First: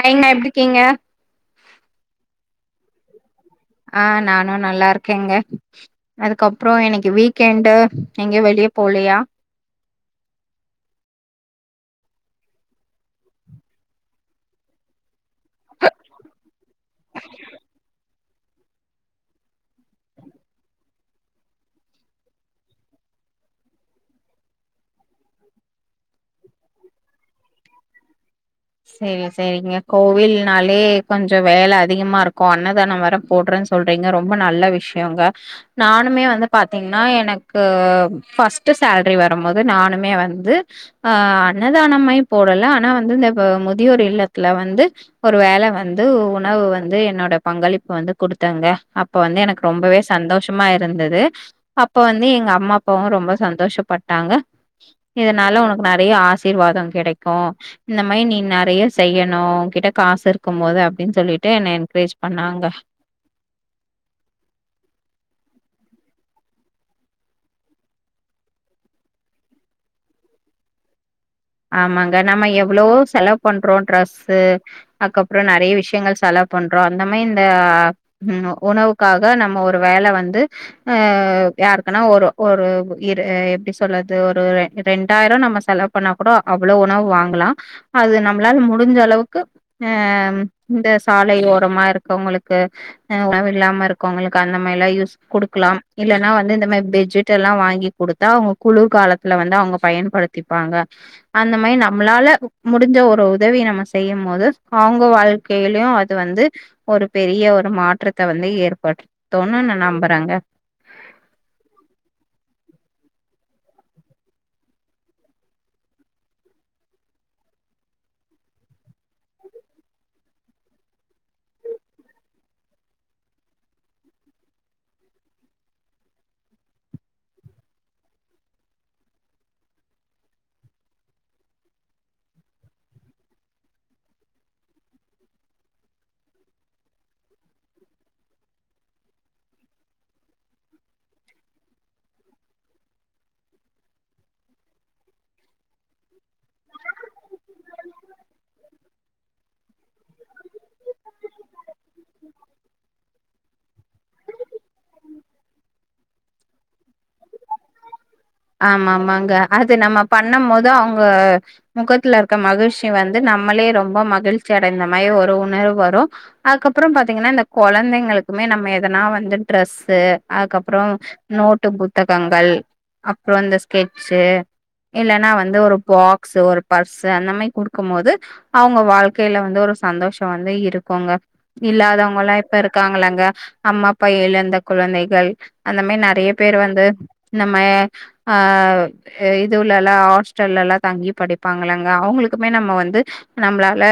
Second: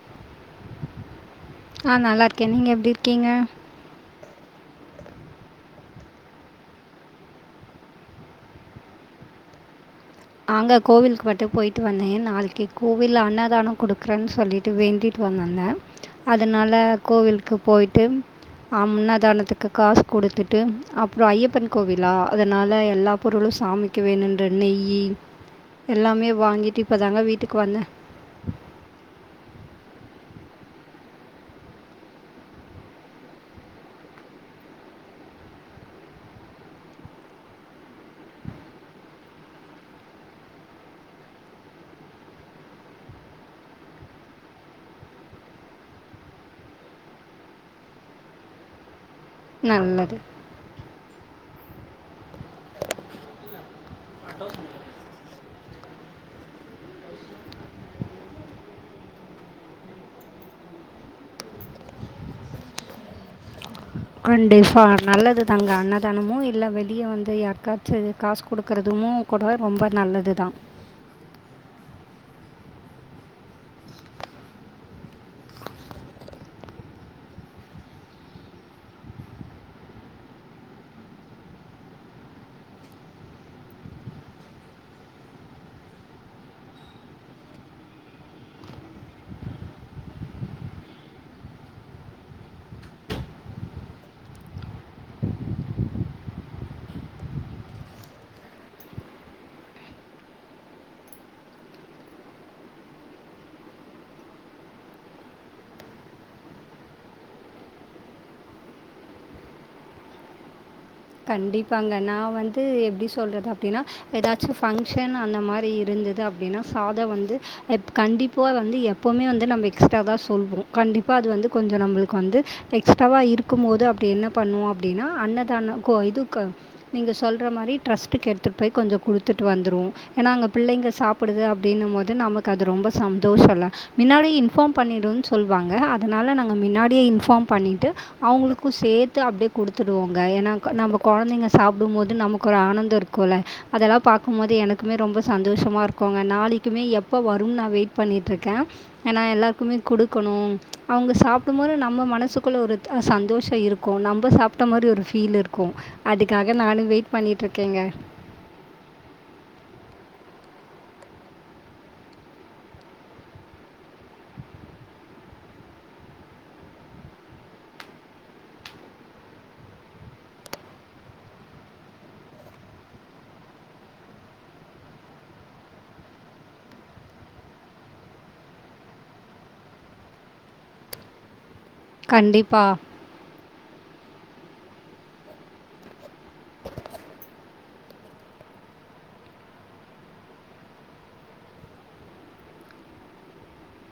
ஹாய்ங்க எப்டி இக்கீங்க ஆ நல்லா இருக்கே நீங்க எப்டி இருக்கீங்க ஆ நானு நல்லா இருக்கேங்க அதுக்கப்புறோ இன்னைக்கு வீக்கெண்டு எங்கயு வெளியே போலையா ஆங்க கோவிலுக்கு மட்டு போயிட்டு வந்தே நாளைக்கு கோவில்ல அன்னதான குடுக்குறேன்னு சொல்லிட் டு வேண்டிட்டு வந்தேங்க அதனால கோவிலுக்கு போய்ட்டு ஆ அன்னதானத்துக்கு காசு குடுத்துட்டு அப்புறோ ஐயப்பன் கோவிலா அதனால எல்லா பொருளும் சாமி க்கு வேணுன்ற நெய்யி எல்லாமே வாங்கிட்டு இப்பதாங்க வீட்டுக்கு வந்தே செரி செரிங்க கோவில்னாலே கொஞ்ச வேல அதிகமா இருக்கு அன்னதானம் வேற போடுறேன்னு சொ ல்றீங்க ரொம்ப நல்ல விஷ்யங்க நானுமே வந்து பாத்தீங்கன்னா எனக்கு ஃபர்ஸ்ட்டு சேலரி வரும்போது நானுமே வந்து ஆ அன்னதானமாரி போடல ஆனா வந்து இந்த முதியோர் இல்லத்துல வந்து ஒரு வேள வந்து உணவு வந்து என்னோட பங்களிப்பு வந்து குடுத்தேங்க அப்ப வந்து எனக்கு ரொம்பவே நல்லது சந்தோஷமா இருந்தது அப்ப வந்து எங்க அம்மா அப் பாவு ரொம்ப சந்தோஷப்பட்டாங்க இதனால ஒனக்கு நெறைய ஆசிர்வாத கெடைக்கு இந்த மாரி நீ நெறைய செய்யணு உ கிட்ட காசு இருக்கும் போது அப்டின்னு சொல்லிட்டு என்ன என்கரேஜ் பண்ணாங்க கன்டிபா நல்லது தாங்க அன்னதானமு இல்ல வெளியே வந்து யாற்காச்சு காசு குடுக்குறதமு கூடவே ரொம்ப நல்லது தா ஆமாங்க நம்ம எவ்வளோ செலவு பண்றோ ட்ரெஸ்ஸு அதுக்கப்றோ நெறைய விஷயங்கள் செலவு பண்றோ அந்த மாரி இந்த ம் உணவுக்காக நம்ம ஒரு வேல வந்து அ யாருக்குனா ஒரு ஒரு எப்டி சொல்லறது ஒரு ரெண்டாயிரோ நம்ம செலவு பண்ணா கூட அவ்வளவு உணவு வாங்கலா அது நம்மளால முடிஞ்ச அளவுக்கு அ ம் இந்த சாலை ஓரமா இருக்கவங்களுக்கு [unintelligible] இல்லாம இருக்கு உங்களுக்கு அந்த மாரில்லா யூஸ் கொடுக்லாம் இல்லைன்னா வந்து இந்த மாரி பெட்ஜிட்டு எல்லாம் வாங்கி கொடுத்தா அவங்க குளுர் காலத்துல வந்து அவங்க பயன்படுத் த்திப்பாங்க அந்த மாரி நம்மளால முடிஞ்ச ஒரு உதவி நம்ம செய்யும் போது அவங்க வாழ்க் கையிலயு அது வந்து ஒரு பெரிய ஒரு மாற்றத்த வந்து ஏற்படுத்துன்னு நம்புறாங்க கண்டிப்பாங்க நா வந்து எப்டி சொல்றது அப்டினா ஏதாச்சும் ஃபங்க்ஷன் அந்த மாரி இருந்தது அப்டினா சாதம் வந்து ப் கண்டிப்பா வந்து எப்பவுமே வந்து நம்ம எக்ஸ்ட்ரா தா சொல்வோ கண்டிப்பா அது வந்து கொஞ்ச நம்மளுக்கு வந்து எக்ஸ்ட்வா இருக்கும் போது அப்டி என்ன பண்ணுவோ அப்டினா அன்னதான கோ இதுக்கு நீங்க சொல்ற மாரி ட்ரஸ்டுக்கு எடுத்துட்டு போய் கொஞ்ச கொடுத்துட்டு வந்துருவோ ஏனா அங்க பிள்ளைங்க சாப்புடுது அப்டின்னும் போது நமக்கு அது ரொம்ப சந்தோஷல்ல மின்னாடி இன்ஃபார்ம் பண்ணிடுன்னு சொல்வாங்க அதனால நாங்க மின்னாடியே இன்ஃபார்ம் பண்ணிட்டு அவுங்களுக்கு சேத்து அப்டியே குடுத்துடுவோங்க ஏனா நம்ம குழந்தைங்க சாப்பிடும்போது நமக்கு ஒரு ஆனந்தோ இருக்குல்ல அதெல்லா பாக்கும் போது எனக்குமே ரொம்ப சந்தோஷமா இருக்குங்க நாளைக்குமே எப்ப வரும்னு நா வெயிட் பண்ணிட்டு இருக்கே ஏனா எல்லாருக்குமே குடுக்கணு அவங்க சாப்டும் போது நம்ம மனசுக்குள்ள ஒரு சந்தோஷோ இருக்கு நம்ம சாப்ட மாரி ஒரு ஃபீல் இருக் க்கு அதுக்காக நானு வெயிட் பண்ணிட்டு இருக்கேங்க ஆமாமாங்க அது நம்ம பண்ணும் போது அவங்க முகத்துல இருக்க மகிழ்ச்சி வந்து நம்மளே ரொம்ப மகிழ்ச்சி அடைந்த மாரி ஒரு உணர்வு வரு அதுக்கப்றோ பாத்தீங்கனா இந்த கொழந்தைங்களுக்குமே நம்ம எதனா வந்து ட்ரெஸ்ஸு அதுக்கப்றோ நோட்டு புத்தகங்கள் அப்றோ இந்த ஸ்கெட்சு இல்லனா வந்து ஒரு பாக்ஸு ஒரு பர்ஸ்ஸு அந்த மாரி குடுக்கும் போது அவங்க வாழ்க்கையில வந்து ஒரு சந்தோஷ வந்து இருக்குங்க இல்லாதவங்கல்லா இப்ப கண்டிப்பாக இருக்காங்களங்க அம்மா அப்பா எழுந்த குழந்தைகள் அந்த மாரி நெறையா பேரு வந்து நம்ம ஆ இது உள்ள எல்லா ஹாஸ்டல்லலா தங்கி படிப்பாங்களங்க அவங்களுக்குமே நம்ம வந்து நம்மளால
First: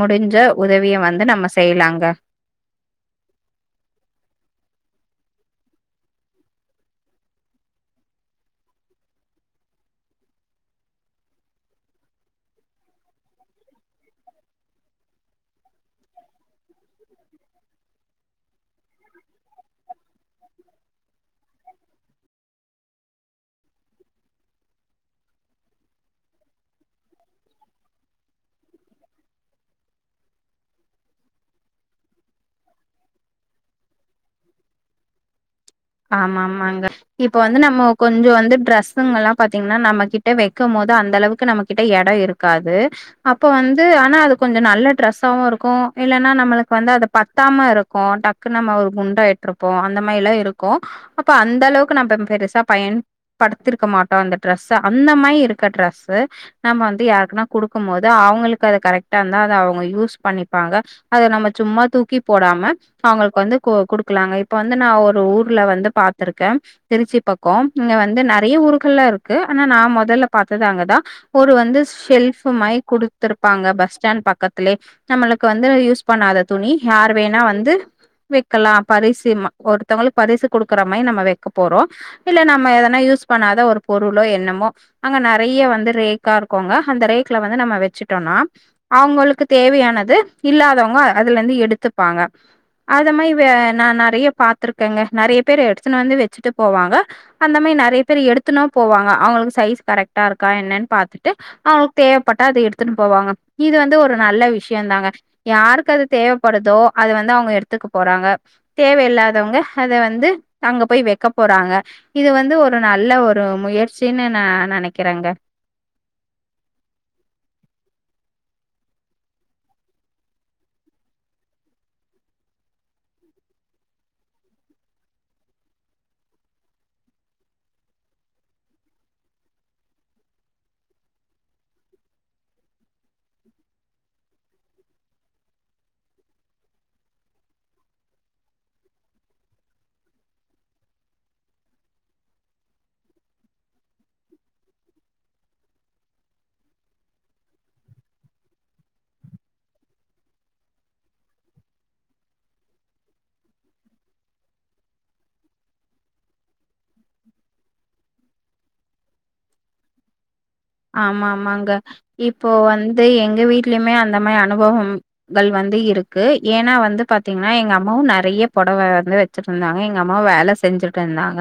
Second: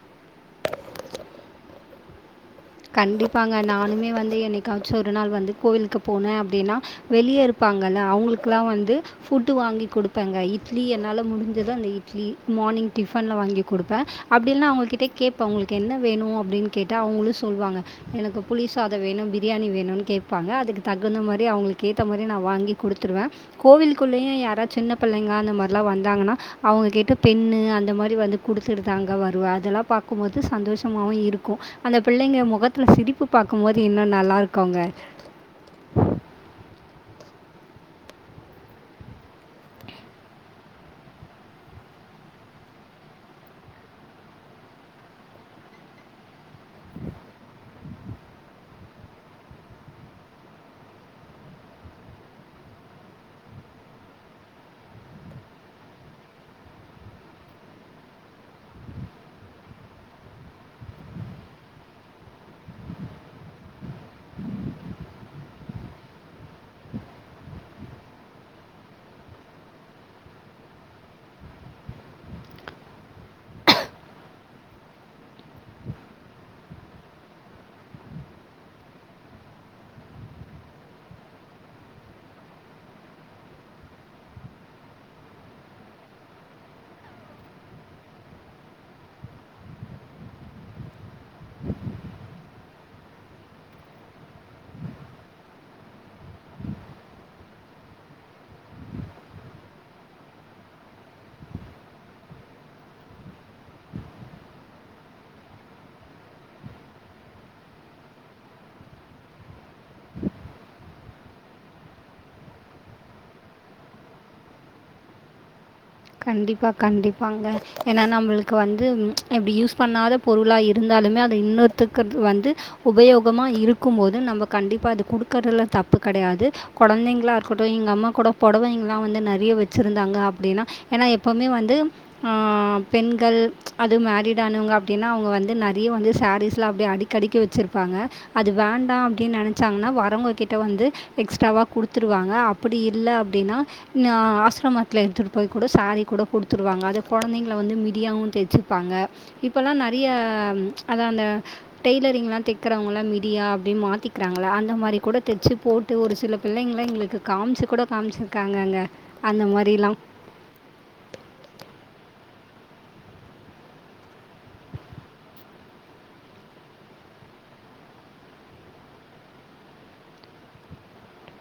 முடிஞ்ச உதவிய வந்து நம்ம செய்யலாங்க கண்டிப்பாங்க நானுமே வந்து என்னைக்காச்சு ஒரு நாள் வந்து கோவிலுக்கு போனே அப்டினா வெளிய இருப்பாங்கல்ல அவங்களுக்குல்லா வந்து ஃபுட்டு வாங்கி குடுப்பேங்க இட்லி என்னால முடிஞ்சது அந்த இட்லி மார்னிங் டிஃபன்லா வாங்கி் குடுப்பே அப்டி இல்லனா அவங்க கிட்டயே கேப்ப ஒங்களுக்கு என்ன வேணு அப்டின்னு கேட்டா அவுங்களே சொல்வாங்க எனக்கு புளிசாதோ வேணு பிரியாணி வேணுனு கேப்பாங்க அதுக்கு தகுந்த மாரி அவங்களுக்கு ஏத்த மாரி நா வாங்கி கொடுத்துருவே கோவில் குள்ளேயு யாரா சின்ன பிள்ளைங்க அந்த மாரிலா வந்தாங்கனா அவங்க கிட்ட பென்னு அந்த மாரி வந்து குடுத்துட்டு தாங்கா வருவ அதெல்லா பாக்கும்போது சந்தோஷமாவு இருக் கு அந்த பிள்ளைங்க மொகத்துல சிரிப்பு பாக்கும்போது இன்னு நல்லா இருக்கோங்க ஆமா ஆமாங்க இப்ப வந்து நம்ம கொஞ்ச வந்து டிரெஸ்ஸுங்கள்லா பாத்தீங்கனா நம்ம கிட்ட வெக்கும் போது அந்த அளவுக்கு நம்மக்கிட்ட எட இருக் இருக்காது அப்ப வந்து ஆனா அது கொஞ்ச நல்ல ட்ரெஸ்சாவு இருக்கு இல்லனா நம்மளுக்கு வந்து அத பத்தாம இருக்கு டக்குனு நம்ம ஒரு குண்டாயிட்ருப்போ அந்த மாரிலா இருக் கு அப்ப அந்த அளவுக்கு நம்ம பெருசா பயன் படுத்திருக்க மாட்டோ அந்த டிரெஸ்ச அந்த மாயி இருக்க டிரஸ்சு நம்ம வந்து யாருக்குனா குடுக்குமோது அவுங்ளுக்கு அது கரெக்டா இருந்தா அத அவ்ங்க யூஸ் பண்ணிப்பாங்க அத நம்ம சும்மா தூக்கி போடாம அவ்ங்ளுக்கு வந்து கு குடுக்கலாங்க இப்ப வந்து நா ஒரு ஊர் ல வந்து பாத்துருக்கே திருச்சி பக்கோ இங்க வந்து நெறைய ஊர்கள்ல இருக்கு ஆனா நா மொதல்ல பாத்தது அங்கதா ஒரு வந்து ஷெல்ஃபு மாரி குடுத்திருப்பாங்க பஸ் ஸ்டாண்ட் பக்கத்துலே நம்மளுக்கு வந்து யூஸ் பண்ணாத துணி யார் வேணா வந்து வெக்கலா பரிசு ம ஒருத்தவ்ங்களுக்கு பரிசு குடுக்கற மாயி நம்ம வெக்க போறோ இல்ல நம்ம எதனா யூஸ் பண்ணாத ஒரு பொருளோ என்னமோ அங்க நெறைய வந்து ரேக்கா இருக்குங்க அந்த ரேக்ல வந்து நம்ம வெச்சுட்டோனா அவுங்களுக்கு தேவையானது இல்லாதவ்ங்க அதுலருந்து எடுத்துப்பாங்க அத மாரி வே நா நெறைய பாத்துருக்கேங்க நெறைய பேரு எடுத்துணு வந்து வெச்சுட்டு போவாங்க அந்த மாயி நெறைய பேரு எடுத்துணு போவாங்க அவுங்களுக்கு சைஸ் கரெக்ட்டா இருக்கா என்னன் பாத்துட்டு ஆ ஓக தேவப்பட்டா அத எடுத்துன்னு போவாங்க இது வந்து ஒரு நல்ல விஷ்யந்தாங்க யாருக்கு அது தேவைப்படுதோ அத வந்து அவ்ங்க எடுத்துக்க போறாங்க தேவயில்லாதவ்ங்க அத வந்து அங்க போய் வெக்க போறாங்க இது வந்து ஒரு நல்ல ஒரு முயற்சின்னு நா நெனைக்கிறேங்க கண்டிப்பா கண்டிப்பாங்க ஏனா நம்மளுக்கு வந்து ம் எப்டி யூஸ் பண்ணாதப் பொருளா இருந்தாலுமே அது இன்னொருத்தருக்கு அது வந்து உபயோகமா இருக்கும் போது நம்ப கண்டிப்பா அது குடுக்கறதுல தப்பு கெடையாது கொழந்தைங்களா இருக்கட்டு எங்க அம்மா கூட பொடவைங்கலா வந்து நெறைய வெச்சிருந்தாங்க அப்டினா ஏனா எப்போமே வந்து ஆ பெண்கள் அது மேரிட் ஆனவ்ங்க அப்டினா அவ்ங்க வந்து நெறைய வந்து சாரீஸ்லா அப்டியே அடிக் அடிக்கி வெச்சுருப்பாங்க அது வேண்டா அப்டின் நெனச்சாங்கனா வரவ்ங்கக்கிட்ட வந்து எக்ஸ்ட்ராவா குடுத்துருவாங்க அப்டி இல்ல அப்டினா நா ஆசிரமத்துல எடுத்துட்டு போய் கூட சாரீ கூட குடுத்துடுவாங்க அத கொழந்தைங்கள வந்து மிடியாவு தெச்சிப்பாங்க இப்பலா நெறைய அதா அந்த டெய்லரிங்லா தெக்கிறவ்ங்களா மிடியா அப்டி மாத்திக்கிறாங்கள அந்த மாரிக்கூட தெச்சு போட் ட்டு ஒரு சில பிள்ளைங்களா எங்களுக்கு காம்ச்சு கூட காம்ச்சிருக்காங்கங்க அந்த மாரிலா ஆமாம்மாங்க இப்போ வந்து எங்க வீட்லயுமே அந்த மாரி அனுபவம் ங்கள் வந்து இருக்கு ஏனா வந்து பாத்தீங்னா எங்க அம்மாவு நெறைய பொடவ வந்து வெச் வெச்சுட்ருந்தாங்க எங்க அம்மா வேல செஞ்சிட்ருந்தாங்க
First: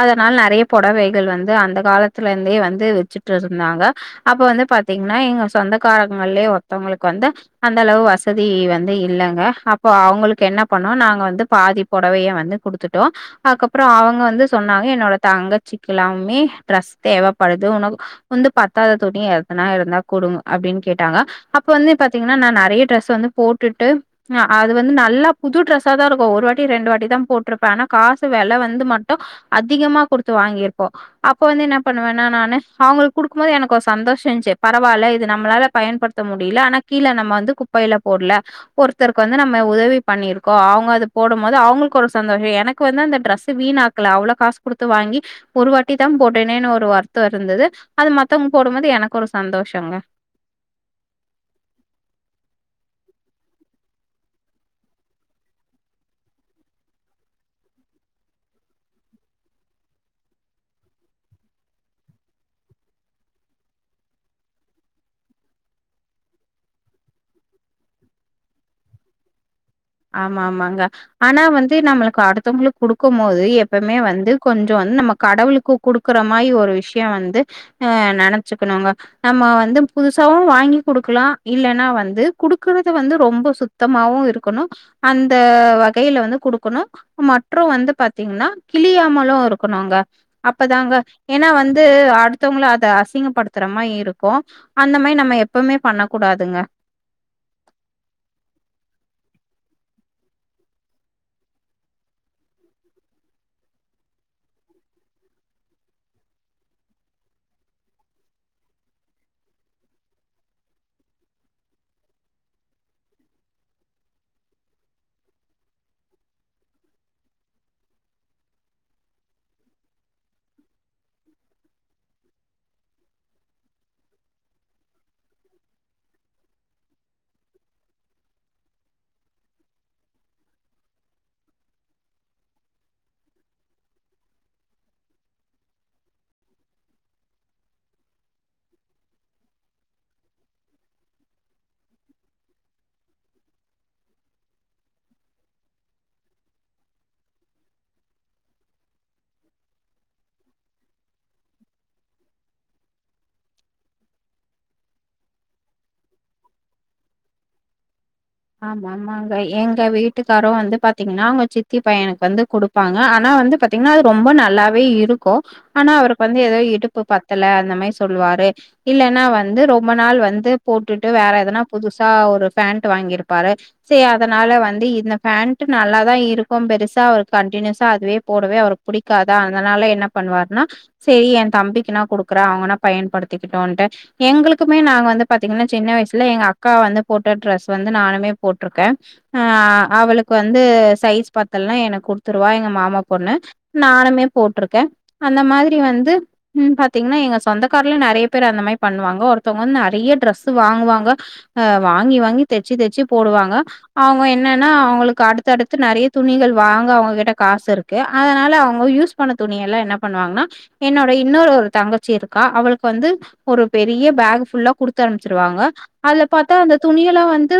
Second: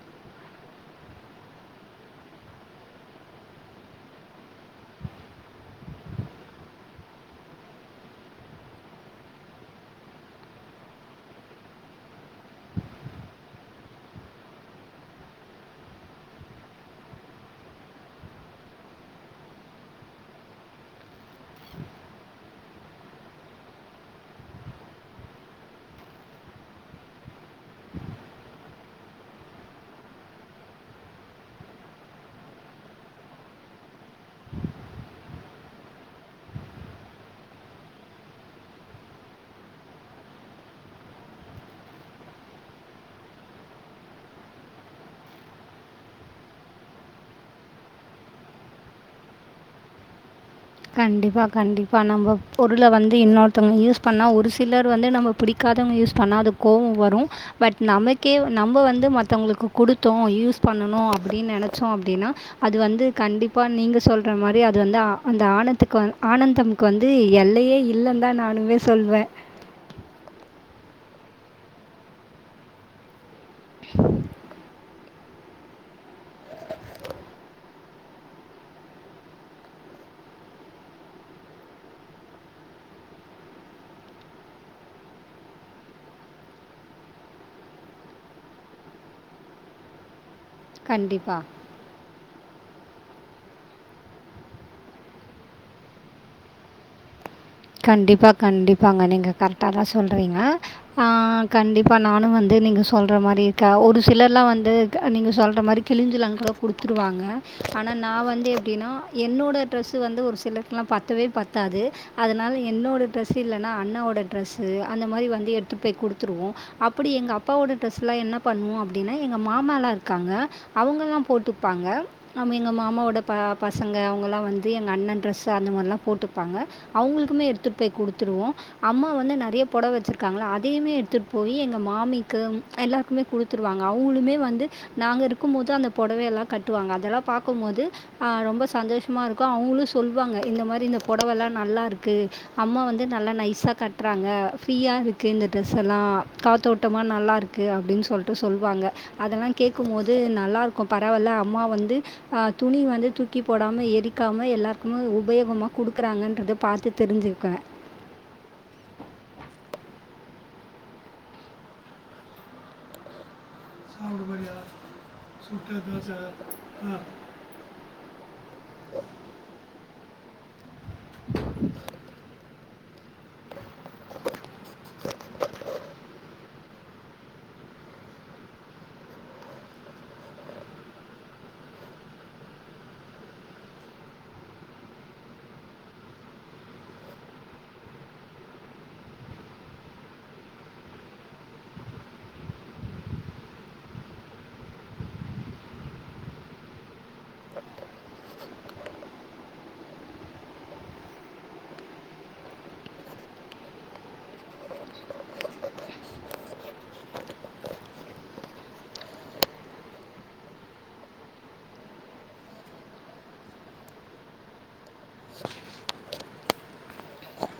அதனால நெறைய பொடவைகள் வந்து அந்த காலத்துல இருந்தே வந்து வெச்சுட்ருந்தாங்க அப்ப வந்து பாத்தீங்னா எங்க சொந்தக்காரங்கள்லே ஒருத்தவ்ங்களுக்கு வந்து அந்த அளவு வசதி வந்து இல்லங்க அப்ப அவ்ங்களுக்கு என்ன பண்ணோ நாங்க வந்து பாதி பொடவைய வந்து குடுத்துட்டோ அதுக்கப்றோ அவுங்க வந்து சொன்னாங்க என்னோட தங்கச்சிக்கிலாமே ட்ரெஸ் தேவப்படுது உனக்கு வந்து பத்தாத துணி எதனா இருந்தா குடுங்க அப்டின் கேட்டாங்க அப்ப வந்து பாத்தீங்கனா நா நெறைய டிரெஸ் வந்து போட்டுட்டு ஆ அது வந்து நல்லா புது ட்ரெஸ்சா தா இருக்கு ஒரு வாட்டி ரெண்டு வாட்டி தா போட்டிருப்பே ஆனா காசு வெல வந்து மட்டு அதிகமா குடுத்து வாங்கிருப்போ அப்ப வந்து என்ன பண்ணுவேனா நானு அவ்ங்களுக் குடுக்ம்குபோது எனக்கு ஒரு சந்தோஷயிச்சி பரவால்ல இது நம்மளால பயன்படுத்த முடில ஆனா கீல நம்ம வந்து குப்பைல போடல ஒருத்தருக்கு வந்து நம்ம உதவி பண்ணிருக்கோ அவங்க அது போடு போது அவங்களுக்கு ஒரு சந்தோஷ எனக்கு வந்து அந்த டிரஸ் வீணா க்கள அவ்ளோ காசு குடுத்து வாங்கி ஒரு வாட்டி தா போட்டேனே ஒரு வருத்த இருந்தது அது மத்தவங்க போடும்போது எனக்கு ஒரு சந்தோஷங்க கண்டிப்பா கண்டிப்பா நம்ம பொருள வந்து இன்னொருத்தவங்க யூஸ் பண்ணா ஒரு சிலர் வந்து நம்ம புடிக்காதவங்க யூஸ் பண்ணா அது கோவ வரு பட் நமக்கே நம்ப வந்து மத்தவங்களுக்கு குடுத்தோ யூஸ் பண்ணணு அப்டின்னு நெனச்சோ அப்டின்னா அது வந்து கண்டிப்பா நீங்க சொல்ற மாரி அது வந்து ஆ அந்த ஆனத்துக்கு ஆனந்தம்க்கு வந்து எல்லையே இல்ல தா நானுமே சொல்வே ஆமா ஆமாங்க ஆனா வந்து நம்மளுக்கு அடுத்தவங்களுக்கு குடுக் கும் போது எப்பவுமே வந்து கொஞ்ச வந்து நம்ம கடவுளுக்கு குடுக்குற மாரி ஒரு விஷய வந்து ஆ நெனச்சுக்கணுங்க நம்ம வந்து புதுசாவு வாங்கி குடுக்கலா இல்லன்னா வந்து குடுக்குறத வந்து ரொம்ப சுத்தமாவு இருக் க்கணு அந்த வகையில வந்து குடுக்கணு மற்று வந்து பாத்தீங்கன்னா கிழியாமலு இருக்கணும்ங்க அப்பதாங்க கண்டிப்பாக ஏன்னா வந்து அடு த்தவங்கள அத அசிங்கப்படுத்துற மாரி இருக்கு அந்த மாரி நம்ம எப்பவுமே பண்ண கூடாதுங்க கண்டிப்பா கண்டிப்பாங்க நீங்க கரெக்டா தா சொல்றீங்க ஆ கண்டிப்பா நானு வந்து நீங்க சொல்ற மாரி கா ஒரு சிலர்லா வந்து நீங்க சொல்ற மாரி கிழிஞ்சிலாங்கூட குடுத்ருவாங்க ஆனா நா வந்து எப்படின்னா என்னோட ட்ரெஸ் வந்து ஒரு சிலர் ல்லா பத்தவே பத்தாது அதனால என்னோட ட்ரெஸ் இல்லன்னா அண்ணாவோட ட்ரெஸ் அந்த மாரி வந்து எடுத்துட் போய் குடுத்துருவோ அப்டி எங்க அப்பாவோட ட்ரெஸ் எல்லா என்ன பண்ணுவோ அப்டின்னா எங்க மாமால்லா இருக்காங்க அவங்கல்லா போட்டுப்பாங்க ஆமா எங்க மாமாவோட ப பசங்க அவங்கல்லா வந்து எங்க அண்ண ட்ரெஸ் அந்த மாரிலா போட்டுப்பாங்க அவங்களுக்குமே எடுத்துட்டு போய் குடுத்துருவோ அம்மா வந்து நெறைய பொடவ வச்சிருக்காங்களா அதையுமே எடுத்துட் போய் எங்க மாமிக்கு எல்லாருக்குமே குடுத்துருவாங்க அவங்களுமே வந்து நாங்க இருக்கும் போது அந்த பொடவயெல்லாம கட்டுவாங்க அதெல்லா பாக்கும் போது ஆ ரொம்ப சந்தோஷமா இருக்கு அவங்களு சொல்லுவாங்க இந்த மாரி இந்த பொடவல்லா நல்லாருக்கு அம்மா வந்து நல்லா நைஸா கட்றாங்க ஃப்ரீயா இருக்கு இந்த ட்ரெஸெல்ல காத்தோட்டமா நல்லாருக்கு க்கு அப்டின்னு சொல்லிட்டு சொல்லுவாங்க அதெல்லா கேட்கும் போது நல்லாருக்கு பரவால்ல அம்மா வந்து ஆ துணி வந்து தூக்கி போடாம எரிக்காம எல்லாருக்குமே உபயோகமா குடுக்குறாங்க அத பாத்து தெரிஞ்சுக்குவே ஆமா நாங்க எங்க வீட்டுக்காரு வந்து பாத்தீங்கன்னா அவங்க சித்தி பையனுக்கு வந்து குடுப்பாங்க ஆனா வந்து பத் த்தீங்கன்னா அது ரொம்ப நல்லாவே இருக்கு ஆனா அவருக்கு வந்து ஏதோ இடுப்பு பத் தல அந்த மாரி சொல்லுவாரு இல்லன்னா வந்து ரொம்ப நாள் வந்து போட்டுட்டு வேற எதனா புதுசா ஒரு பேண்ட் வாங்கிருப்பாரு செரி அதனால வந்து இந்த ஃபேண்டு நல்லா தா இருக்கு பெருசா அவருக்கு கண்டினியூஸா அதுவே போடவே அவர் புடிக்காதா அதனால என்ன பண்ணுவாருன்னா செரி எ தம்பிக்குனா குடுக்குற அவங்கனா பயன்படுத்திக்கிட்டோன்ட்டு எங்களுக்குமே நாங்க வந்து பாத்தீங்கன்னா சின்ன வயசுல எங்கக்கா வந்து போட்ட ட்ரெஸ் வந்து ந்து நானுமே போட்ருக்கே ஆ அவளுக்கு வந்து சைஸ் பத்தலனா எனக்கு குடுத்ருவா எங்க மாமா பொண்ணு நானுமே போட்ருக்கேன் அந்த மாரி வந்து ம் பாத்தீங்கன்னா எங்க சொந்தக்கார்ல நெறைய பேர் அந்த மாரி பண்ணுவாங்க ஒருத்தவங்க வந்து நெறைய டிரெஸ் வாங்குவாங்க அ வாங்கி வாங்கி தச்சு தச்சு போடுவாங்க அவங்க என்னன்னா அவங்களுக்கு அடுத்த அடுத்து நெறைய துணிகள் வாங்க அவங்ககிட்ட காசு இருக்கு க்கு அதனால அவங்க யூஸ் பண்ண துணியெல்லாம் என்ன பண்ணுவாங்கன்னா என்னோட இன்னொரு ஒரு தங்கச்சி இருக்கா அவளுக்கு வந்து ஒரு பெரிய பேக் ஃபுல்லா குடுத்தமுச்சுருவாங்க அதுல பாத்தா அந்த துணியெல்லாம் வந் ந்து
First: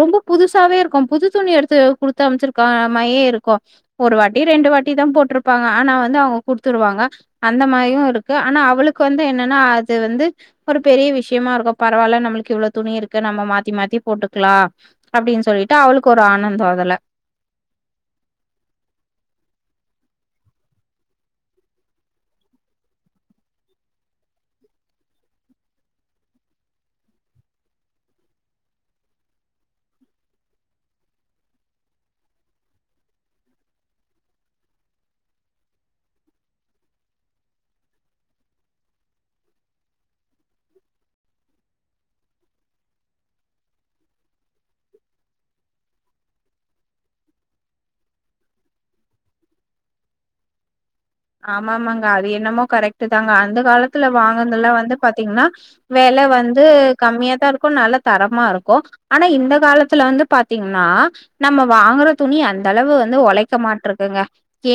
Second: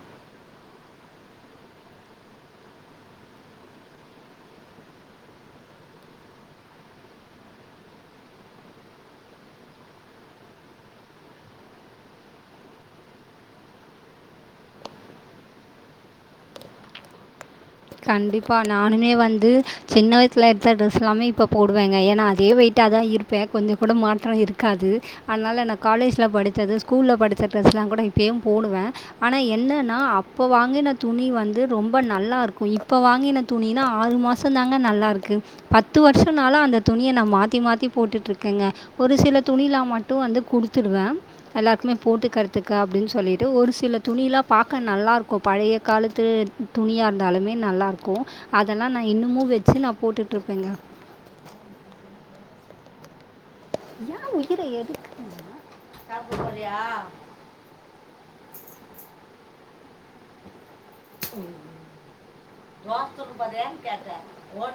ரொம்ப புதுசாவே இருக்கும் புது துணி எடுத்து குடுத்தமுச்சிருக்க மாரியே இருக்கும் ஒரு வாட்டி ரெண்டு வாட்டி தான் போட்ருப்பாங்க ஆனா வந்து அவங்க குடுத்துருவாங்க அந்த மாரியும் இருக்கு ஆனா அவளுக்கு வந்து என்னன்னா அது வந்து ஒரு பெரிய விஷயமா இருக்கு பரவால்ல நம்மளுக்கு இவ்ளோ துணி இருக்கு நம்ம மாத்தி மாத்தி போட்டுக்கலாம் அப்டின்னு சொல்லிட்டு அவளுக்கு ஒரு ஆனந்தம் அதுல கண்டிப்பா நானுமே வந்து சின்ன வயதுல எடுத்த ட்ரெஸ் எல்லாமே இப்ப போடுவேங்க ஏன்னா அதே வெயிட்டா தான் இரு கே கொஞ்சம் கூட மாற்றம் இருக்காது அதனால என் காலேஜ்ல படித்தது ஸ்கூல்ல படித்த ட்ரெஸ் எல்லாம் கூட இப்யும் போடுவேன் ஆனா என்னன்னா அப்ப வாங்கின துணி வந்து ரொம்ப நல்லா இருக்கும் இப்ப வாங்கின துணினா ஆறு மாசம் தாங்க நல்லா இருக்கு பத்து வருஷம்னால அந்த துணிய நான் மாத்தி மாத்தி போட்டுட்டு இருக்கேங்க ஒரு சில துணிலா மட்டும் வந்து குடுத்துருவேன் எல்லாருக்குமே போட்டு கத்துக்கு அப்டின்னு சொல்லிட்டு ஒரு சில துணிலாம் பார்க்க நல்லா இருக்கும் பழைய காலத்து துணியாக இருந்தாலுமே நல்லாருக்கும் அதெல்லாம் நான் இன்னுமும் வச்சு நான் போட்டுட்டுருப்பேங்க ஆமாமாங்க அது என்னமோ கரெக்ட் தாங்க அந்த காலத்துல ஏன் உயிரை வாங்னதெல்லாம் வந்து எதுக்கு பாத்தீங்கன்னா வெல வந்து கம்மியா தான் இருக்கும் நல்ல தரமா இருக்கும் ஆனா இந்த காலத்துல வந்து பாத்தீங்கன்னா நம்ம வாங்குற துணி அந்தளவு வந்து உழைக்க மாட்டருதுங்க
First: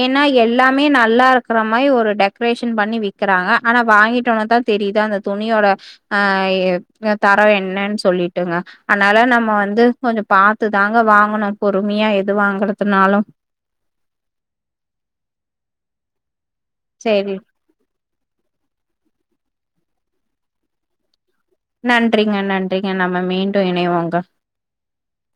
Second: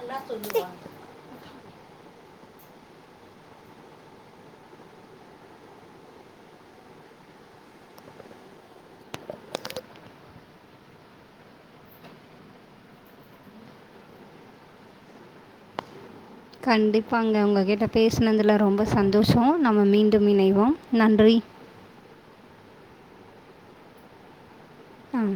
ஏன்னா எல்லாமே நான் நல்லாருக்ற மாரி ஒரு டெக்கரேஷன் பண்ணி விக்கிறாங்க ஆனா வாங்கிட்டோனதான் தெரிது அந்த துணியோட அ தரம் என்னன்னு சொல்லிட்டுங்க அதனால நம்ம வந்து கொஞ்சம் பாத்துதாங்க வாங்கணும் பொறுமையா எது வாங்குறதுனாலும் சரி கண்டிப்பாக உங்க கிட்ட பேசினதில ரொம்ப சந்தோஷம் நம்ம மீண்டும் இணைவோம் நன்றி நன்றிங்க நன்றிங்க நம்ம மீண்டும் இணைவோங்க ம்